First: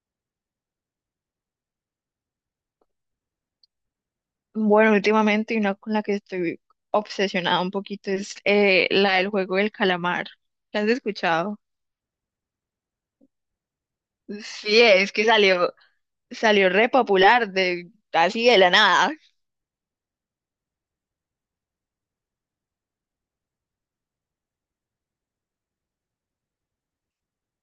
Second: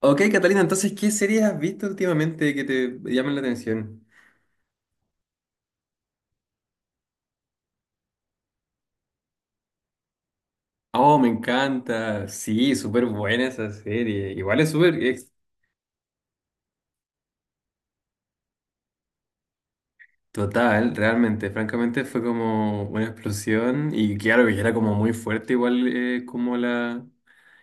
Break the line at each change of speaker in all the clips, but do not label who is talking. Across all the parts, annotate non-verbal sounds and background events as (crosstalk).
Ok, Catalina, entonces, ¿qué series has visto últimamente que te llamen la atención?
Bueno, últimamente una con la que estoy obsesionada un poquito es la del juego del calamar. ¿La has
Oh, me
escuchado?
encanta. Sí, súper buena esa serie. Igual es
Sí,
súper
es que
es
salió re popular de así de la nada.
total, realmente. Francamente fue como una explosión y claro que era como muy fuerte, igual como la...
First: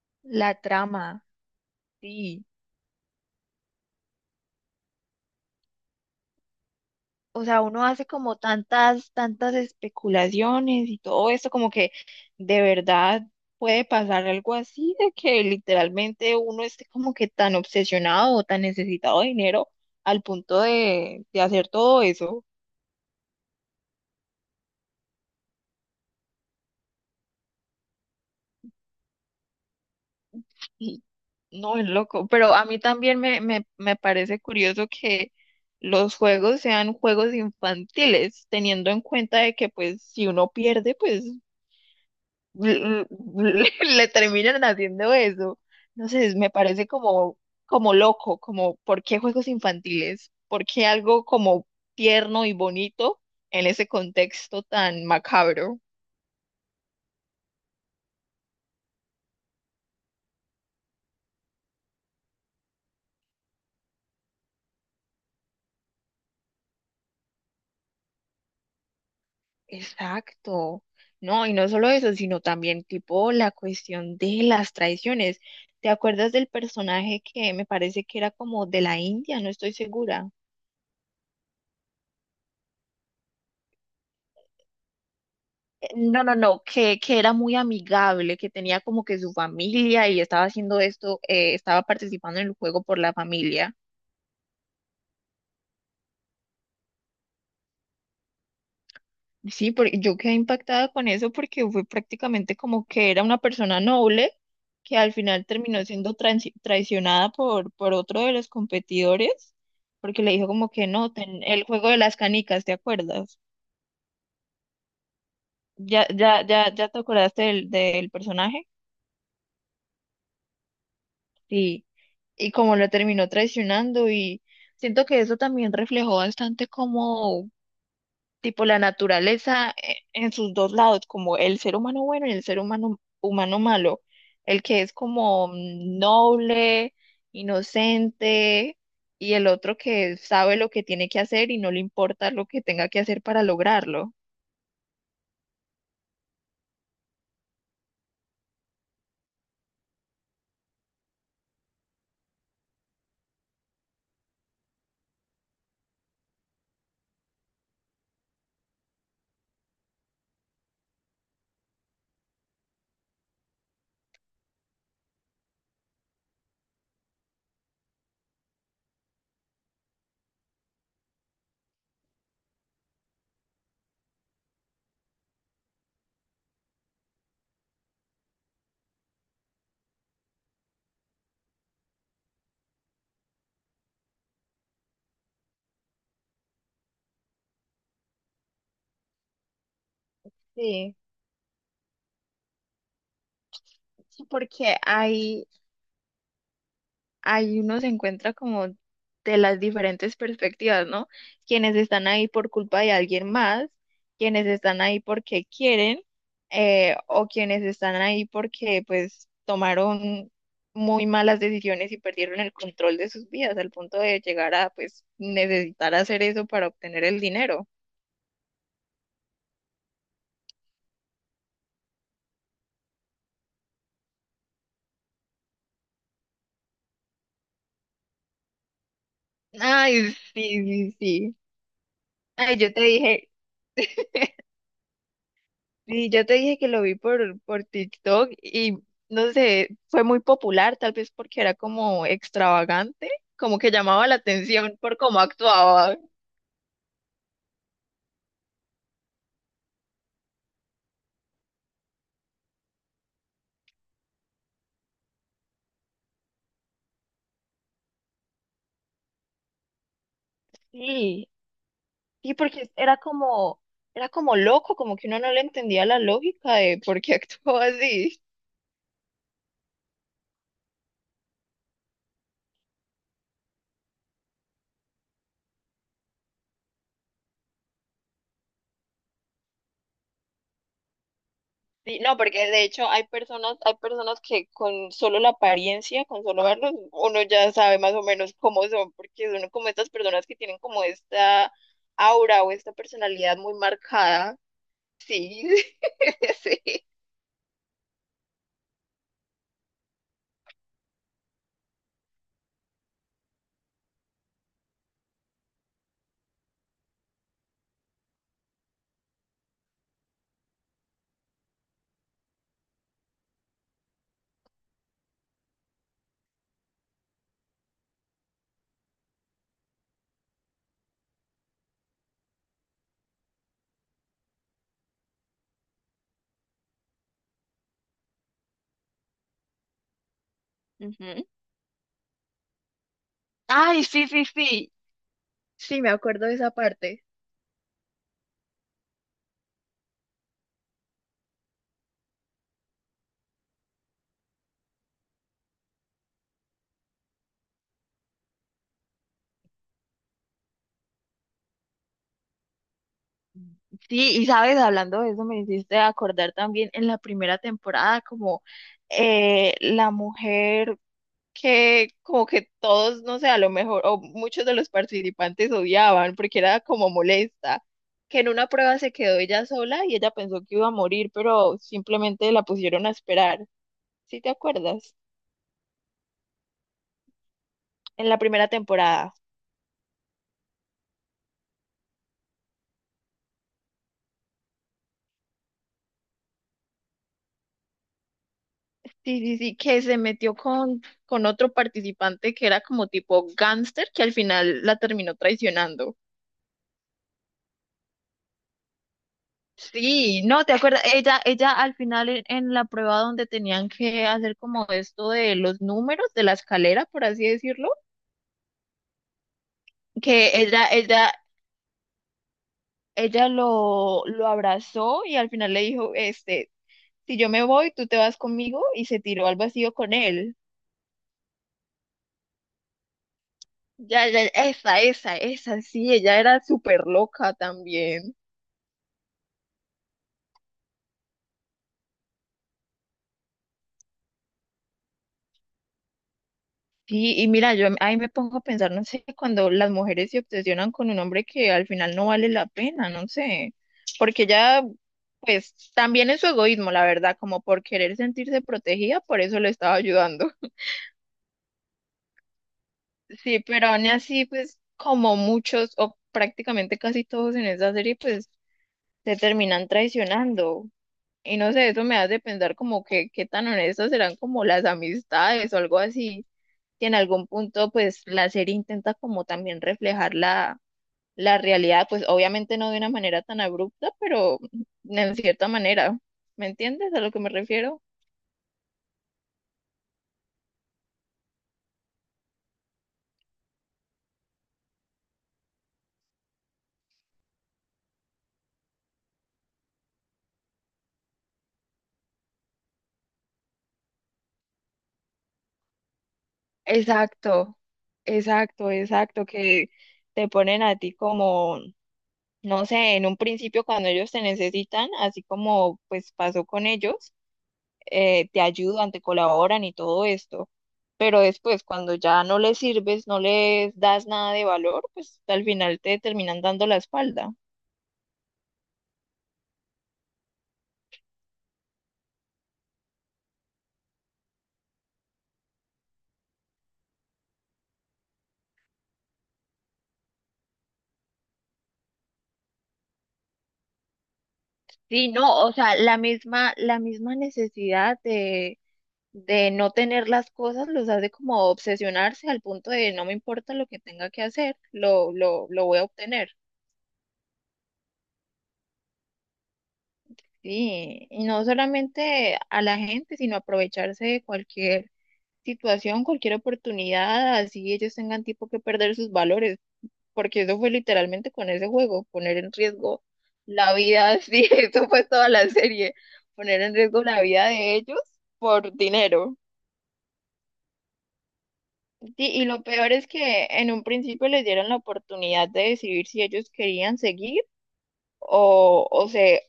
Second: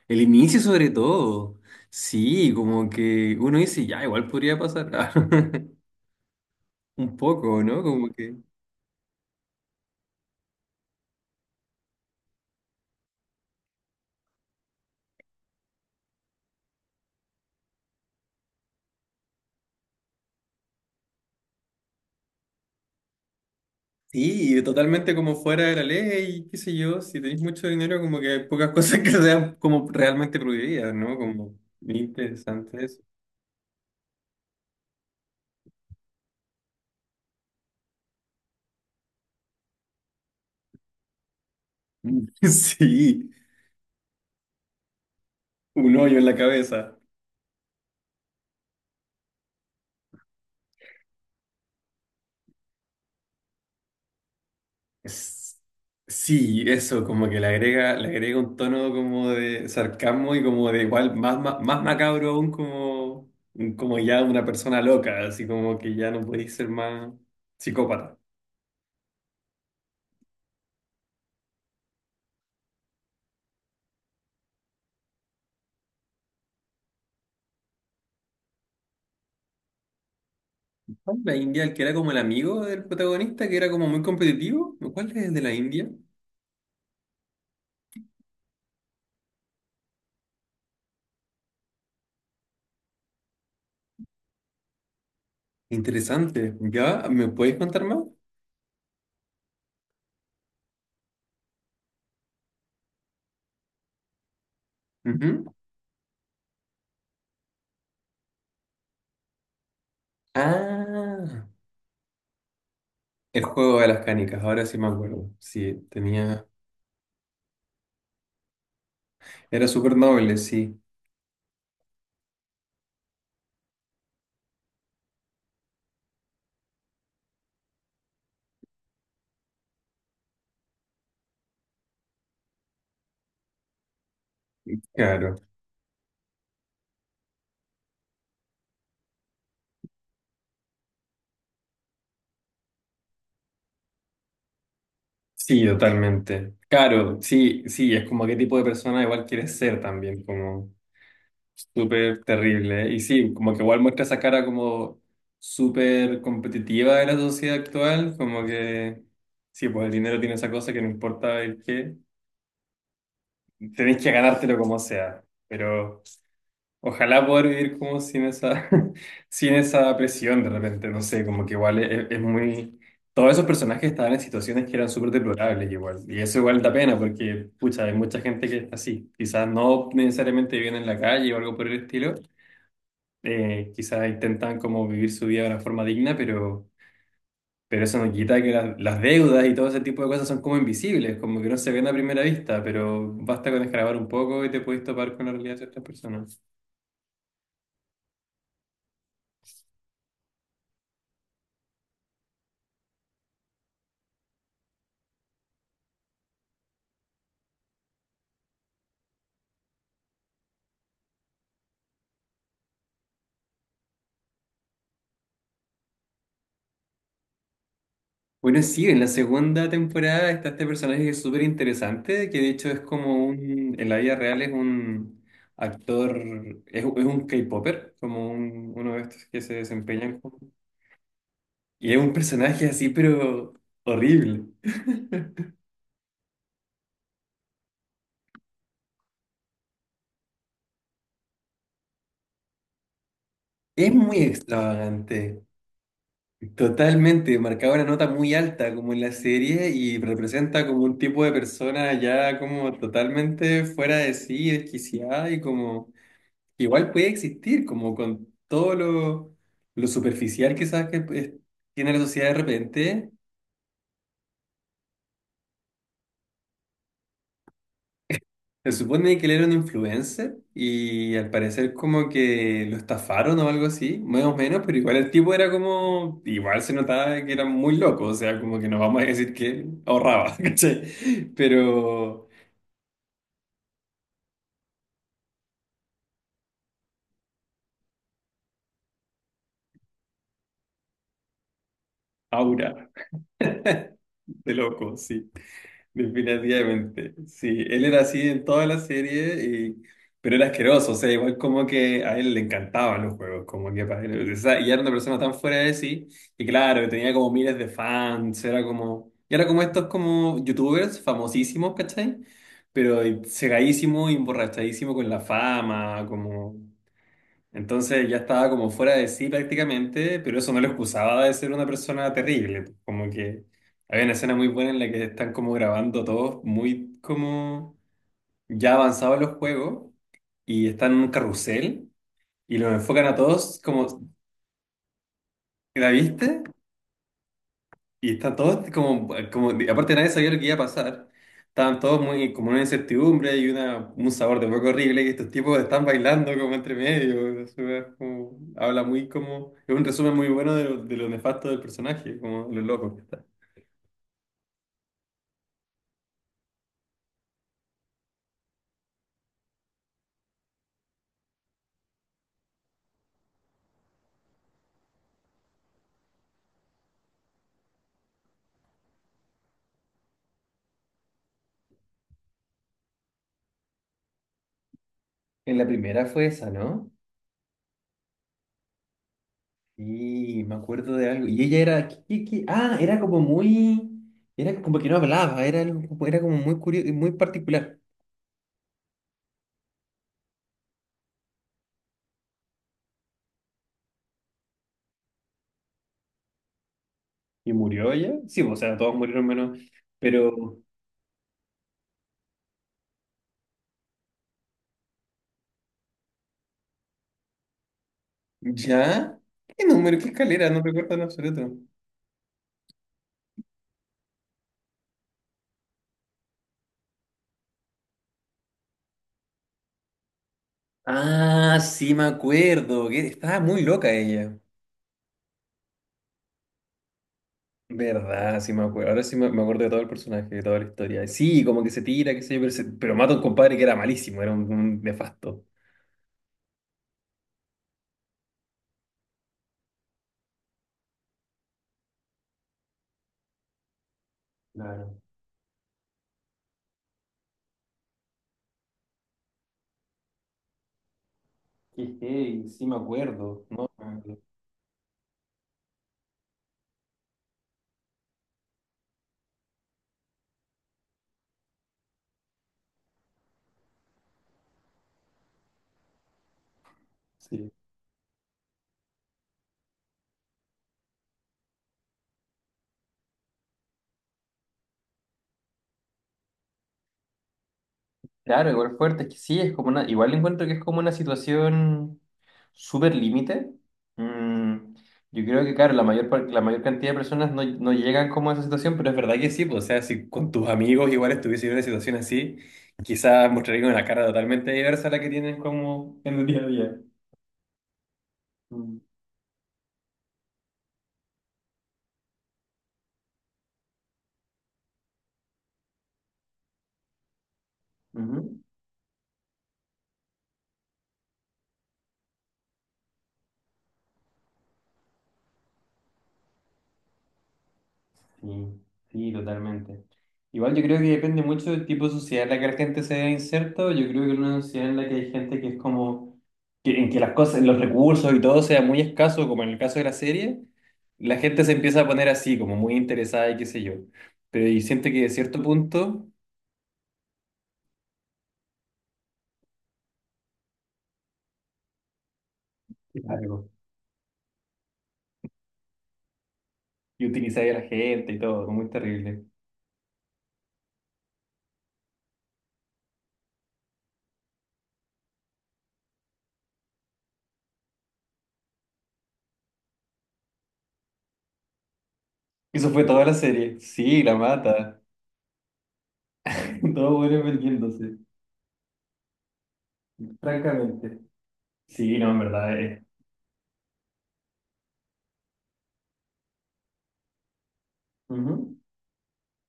El
La
inicio sobre
trama,
todo.
sí.
Sí, como que uno dice, ya, igual podría pasar. (laughs) Un
O sea,
poco, ¿no?
uno hace
Como que...
como tantas especulaciones y todo esto, como que de verdad puede pasar algo así, de que literalmente uno esté como que tan obsesionado o tan necesitado de dinero al punto de hacer todo eso.
Sí, y totalmente como fuera de la ley, qué sé yo, si tenéis mucho dinero, como que hay pocas (laughs) cosas que sean como realmente prohibidas,
Y
¿no? Como
no, es
muy
loco, pero a mí
interesante eso.
también me parece curioso que los juegos sean juegos infantiles, teniendo en cuenta de que pues si uno pierde, pues
Mm. (laughs)
(laughs)
Sí,
le terminan haciendo eso.
un
No
hoyo en la
sé, me parece
cabeza.
como loco, como ¿por qué juegos infantiles? ¿Por qué algo como tierno y bonito en ese contexto tan
Es-
macabro?
Sí, eso, como que le agrega un tono como de sarcasmo y como de igual, más, más, macabro aún como, como ya una persona loca, así como que ya no podéis ser más psicópata.
Exacto. No, y no solo eso, sino también tipo la cuestión de las traiciones. ¿Te acuerdas del personaje que me parece que era como de la India? No estoy segura.
¿Cuál es La India, el que era como el amigo del protagonista, que era como muy competitivo? ¿Cuál es el de la
Eh,
India?
No, no, no, que, que era muy amigable, que tenía como que su familia y estaba haciendo esto, estaba participando en el juego por la familia.
Interesante. ¿Ya? ¿Me puedes contar más?
Sí, porque yo quedé impactada con eso porque fue prácticamente como que era una persona noble que al final
Ujú.
terminó siendo traicionada por otro de los competidores porque le dijo como que no,
Ah,
el juego de las canicas, ¿te acuerdas?
el juego de las canicas, ahora sí me acuerdo. Sí,
¿Ya,
tenía.
ya, ya, ya te acordaste del personaje?
Era súper noble, sí.
Sí. Y como lo terminó traicionando y siento que eso también reflejó bastante tipo la naturaleza en sus dos lados, como el ser humano bueno y el ser humano, humano malo, el que es
Claro.
como noble, inocente, y el otro que sabe lo que tiene que hacer y no le importa lo que tenga que hacer para lograrlo.
Sí, totalmente. Claro, sí, sí, es como qué tipo de persona igual quieres ser también, como. Súper terrible, ¿eh? Y sí, como que igual muestra esa cara como súper competitiva de la sociedad actual, como que sí, pues el dinero tiene esa cosa que no importa el qué, tenés que ganártelo como sea, pero ojalá poder vivir como sin esa, (laughs) sin esa presión de repente, no sé, como que igual es muy... Todos esos personajes estaban en situaciones que eran súper deplorables igual, y eso igual da pena porque, pucha, hay mucha gente que es así, quizás no necesariamente viven en la calle o algo por el estilo, quizás intentan como vivir su vida de una forma digna, pero eso no quita que las deudas y todo ese tipo de cosas son como
Sí,
invisibles, como que no se ven a primera vista, pero basta con escarbar un
sí,
poco y te
porque
puedes topar con la
hay,
realidad de ciertas personas.
ahí uno se encuentra como de las diferentes perspectivas, ¿no? Quienes están ahí por culpa de alguien más, quienes están ahí porque quieren, o quienes están ahí porque pues tomaron muy malas decisiones y perdieron el control de sus vidas al punto de llegar a pues necesitar hacer eso para obtener el dinero.
Bueno, sí, en la segunda temporada está este personaje que es súper interesante, que de hecho es como un, en la vida real es un actor, es un K-popper, como uno de estos que se
Ay,
desempeñan como...
sí, sí, sí.
Y es un
Ay,
personaje
yo te
así,
dije.
pero horrible. (laughs)
Sí, yo te dije que lo vi por TikTok y no sé, fue muy popular, tal vez porque era como extravagante, como que
Es
llamaba la
muy
atención por cómo
extravagante,
actuaba.
totalmente, marcaba una nota muy alta como en la serie y representa como un tipo de persona ya como totalmente fuera de sí, desquiciada y como igual puede existir, como con todo lo superficial que sabes que
Sí,
pues, tiene la sociedad de
sí, porque
repente.
era como loco, como que uno no le entendía la lógica de por qué (laughs) actuaba así.
Se supone que él era un influencer y al parecer como que lo estafaron o algo así, más o menos, pero igual el tipo era como, igual se notaba que era muy loco, o sea, como que no vamos a decir que ahorraba, (laughs) ¿cachai?
Sí, no,
Pero
porque de hecho hay personas que con solo la apariencia, con solo verlos, uno ya sabe más o menos cómo son, porque son como estas personas que tienen como esta aura o esta
aura
personalidad
(laughs)
muy marcada.
de loco, sí.
Sí, (laughs) sí.
Definitivamente. Sí, él era así en toda la serie, y pero era asqueroso. O sea, igual como que a él le encantaban los juegos, como que para él. O sea, y era una persona tan fuera de sí, y claro, que tenía como miles de fans, era como. Y era como estos como youtubers famosísimos, ¿cachai? Pero cegadísimo y emborrachadísimo con la fama, como. Entonces ya estaba como fuera de sí prácticamente, pero eso no lo excusaba de ser una persona terrible. Como que había una escena muy buena en la que están como grabando todos muy como ya avanzados los juegos y están en un
Ujú.
carrusel y los enfocan a todos
Ay,
como,
sí, sí, sí. Sí,
¿la
me acuerdo de
viste?
esa parte.
Y están todos como, como, aparte nadie sabía lo que iba a pasar. Estaban todos muy, como en una incertidumbre y una, un sabor de hueco horrible. Y estos tipos están bailando como entre medio. Es como habla muy como, es un resumen muy bueno de lo nefasto del personaje, como lo loco que está.
Sí, y sabes, hablando de eso, me hiciste acordar también en la primera temporada, como la mujer que como que todos, no sé, a lo mejor, o muchos de los participantes odiaban porque era como molesta, que en una prueba se quedó ella sola y ella pensó que iba a morir, pero simplemente la pusieron a esperar. ¿Sí te acuerdas?
En la primera fue esa, ¿no?
En la primera temporada.
Y me acuerdo de algo. Y ella era... ¿qué, qué? Ah, era como muy... Era como que no hablaba, era, algo era como muy curioso, muy particular.
Sí, sí, sí, que se metió con otro participante que era como tipo gángster, que al final la terminó traicionando.
¿Y murió ella? Sí, o sea, todos murieron menos...
Sí, no, ¿te
Pero
acuerdas? Ella al final en la prueba donde tenían que hacer como esto de los números de la escalera, por así decirlo,
¿ya? ¿Qué número? ¿Qué
que
escalera? No
ella,
recuerdo en
ella,
absoluto.
ella lo abrazó y al final le dijo, este, si yo me voy, tú te vas conmigo y se tiró al vacío con él.
Ah, sí me acuerdo que estaba muy loca
Ya, ya,
ella.
esa, sí, ella era súper loca también.
Verdad, sí me acuerdo. Ahora sí me acuerdo de todo el personaje, de toda la historia. Sí, como que se tira, qué sé yo, pero, se pero mata a un compadre que era malísimo, era un nefasto.
Sí, y mira, yo ahí me pongo a pensar, no sé, cuando las mujeres se obsesionan con un hombre que al final no vale la pena, no sé, porque ya,
Claro.
pues también es su egoísmo, la verdad, como por querer sentirse protegida, por eso le estaba ayudando. (laughs)
Qué heavy, sí me
Sí,
acuerdo.
pero
No, me
aún
acuerdo.
así, pues como muchos o prácticamente casi todos en esa serie, pues se terminan traicionando. Y no sé, eso me hace pensar como que qué tan honestas serán como las amistades o algo así, que en algún
Sí.
punto pues la serie intenta como también reflejar la realidad, pues obviamente no de una manera tan abrupta, pero en cierta manera, ¿me entiendes a lo que me refiero?
Claro, igual fuerte, es que sí, es como una, igual encuentro que es como una situación súper límite. Mm, yo creo que, claro, la mayor, par- la mayor cantidad de personas no, no llegan como a esa situación, pero es verdad que sí, pues, o sea, si con tus amigos igual estuviese en una situación así, quizás mostraría una cara totalmente diversa a la que tienen como en el día a día.
Exacto,
Mm,
exacto, que te ponen a ti como, no sé, en un principio cuando ellos te necesitan, así como pues pasó con ellos.
ujú.
Te ayudan, te colaboran y todo esto, pero después cuando ya no les sirves, no les das nada de valor, pues al final te terminan dando la espalda.
Sí, sí, totalmente. Igual yo creo que depende mucho del tipo de sociedad en la que la gente se vea inserta. Yo creo que en una sociedad en la que hay gente que es como, que en que las cosas, los recursos y todo sea muy escaso, como en el caso de la serie, la gente se empieza a poner así, como muy interesada y qué sé yo. Pero y siente que de
Sí,
cierto
no, o sea,
punto,
la misma necesidad de no tener las cosas los hace como obsesionarse al punto de no me
claro,
importa lo que tenga que hacer, lo voy a obtener.
y utilizar a la gente y todo, como muy terrible.
Sí, y no solamente a la gente, sino aprovecharse de cualquier situación, cualquier oportunidad, así ellos tengan tipo que perder sus valores, porque eso fue literalmente con ese juego, poner en
Eso fue
riesgo
toda la serie.
la
Sí, la
vida, (laughs) sí,
mata.
eso fue toda la serie, poner
(laughs)
en
Todo
riesgo la
bueno
vida de
vendiéndose,
ellos por dinero.
francamente. Sí, no,
Sí,
en
y
verdad
lo peor es que en un principio les dieron la oportunidad de decidir si ellos querían seguir
es.
o, o se,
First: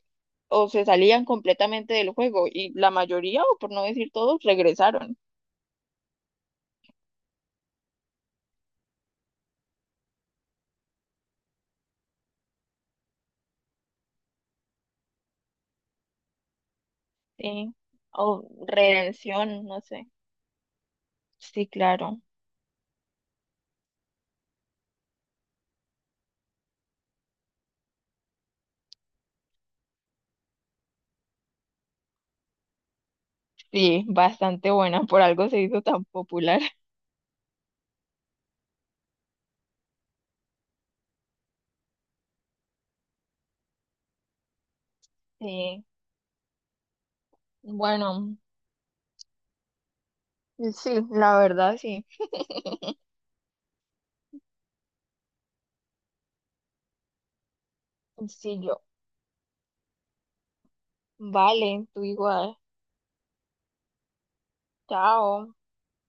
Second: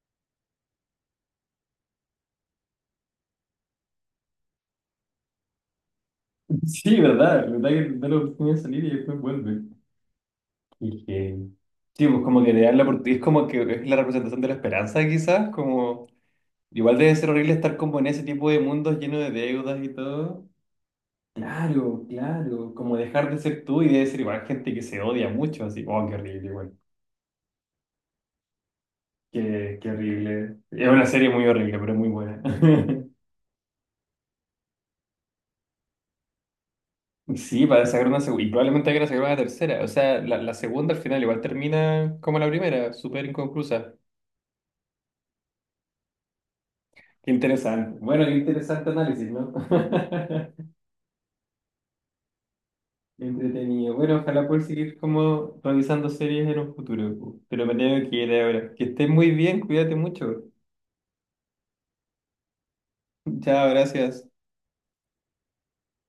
o se salían completamente del juego, y la mayoría, o por no decir todos, regresaron.
Sí, verdad, verdad que da la oportunidad de salir y después vuelve. Y que... Sí, pues como que le dan la oportunidad, es como que es la representación de la esperanza quizás, como... Igual debe ser horrible
Sí,
estar como en ese
o
tipo de mundos lleno de
redención, no
deudas y
sé.
todo.
Sí,
Claro,
claro.
claro, como dejar de ser tú y debe ser igual gente que se odia mucho, así, oh, qué horrible, igual qué, qué horrible. Es una serie muy horrible, pero es muy buena. (laughs)
Sí, bastante buena, por algo se hizo tan popular. (laughs)
Sí, para sacar una segunda, y probablemente hay que sacar una tercera, o sea, la segunda al final igual termina como la primera, súper inconclusa.
Sí,
Qué interesante. Bueno, qué
bueno,
interesante análisis, ¿no? (laughs)
sí, la verdad sí.
Entretenido. Bueno, ojalá poder seguir como revisando series en un futuro, pu, pero me tengo que ir
Sí,
ahora.
yo.
Que estés muy bien, cuídate mucho.
Vale, tú igual.
Chao, gracias.
Chao.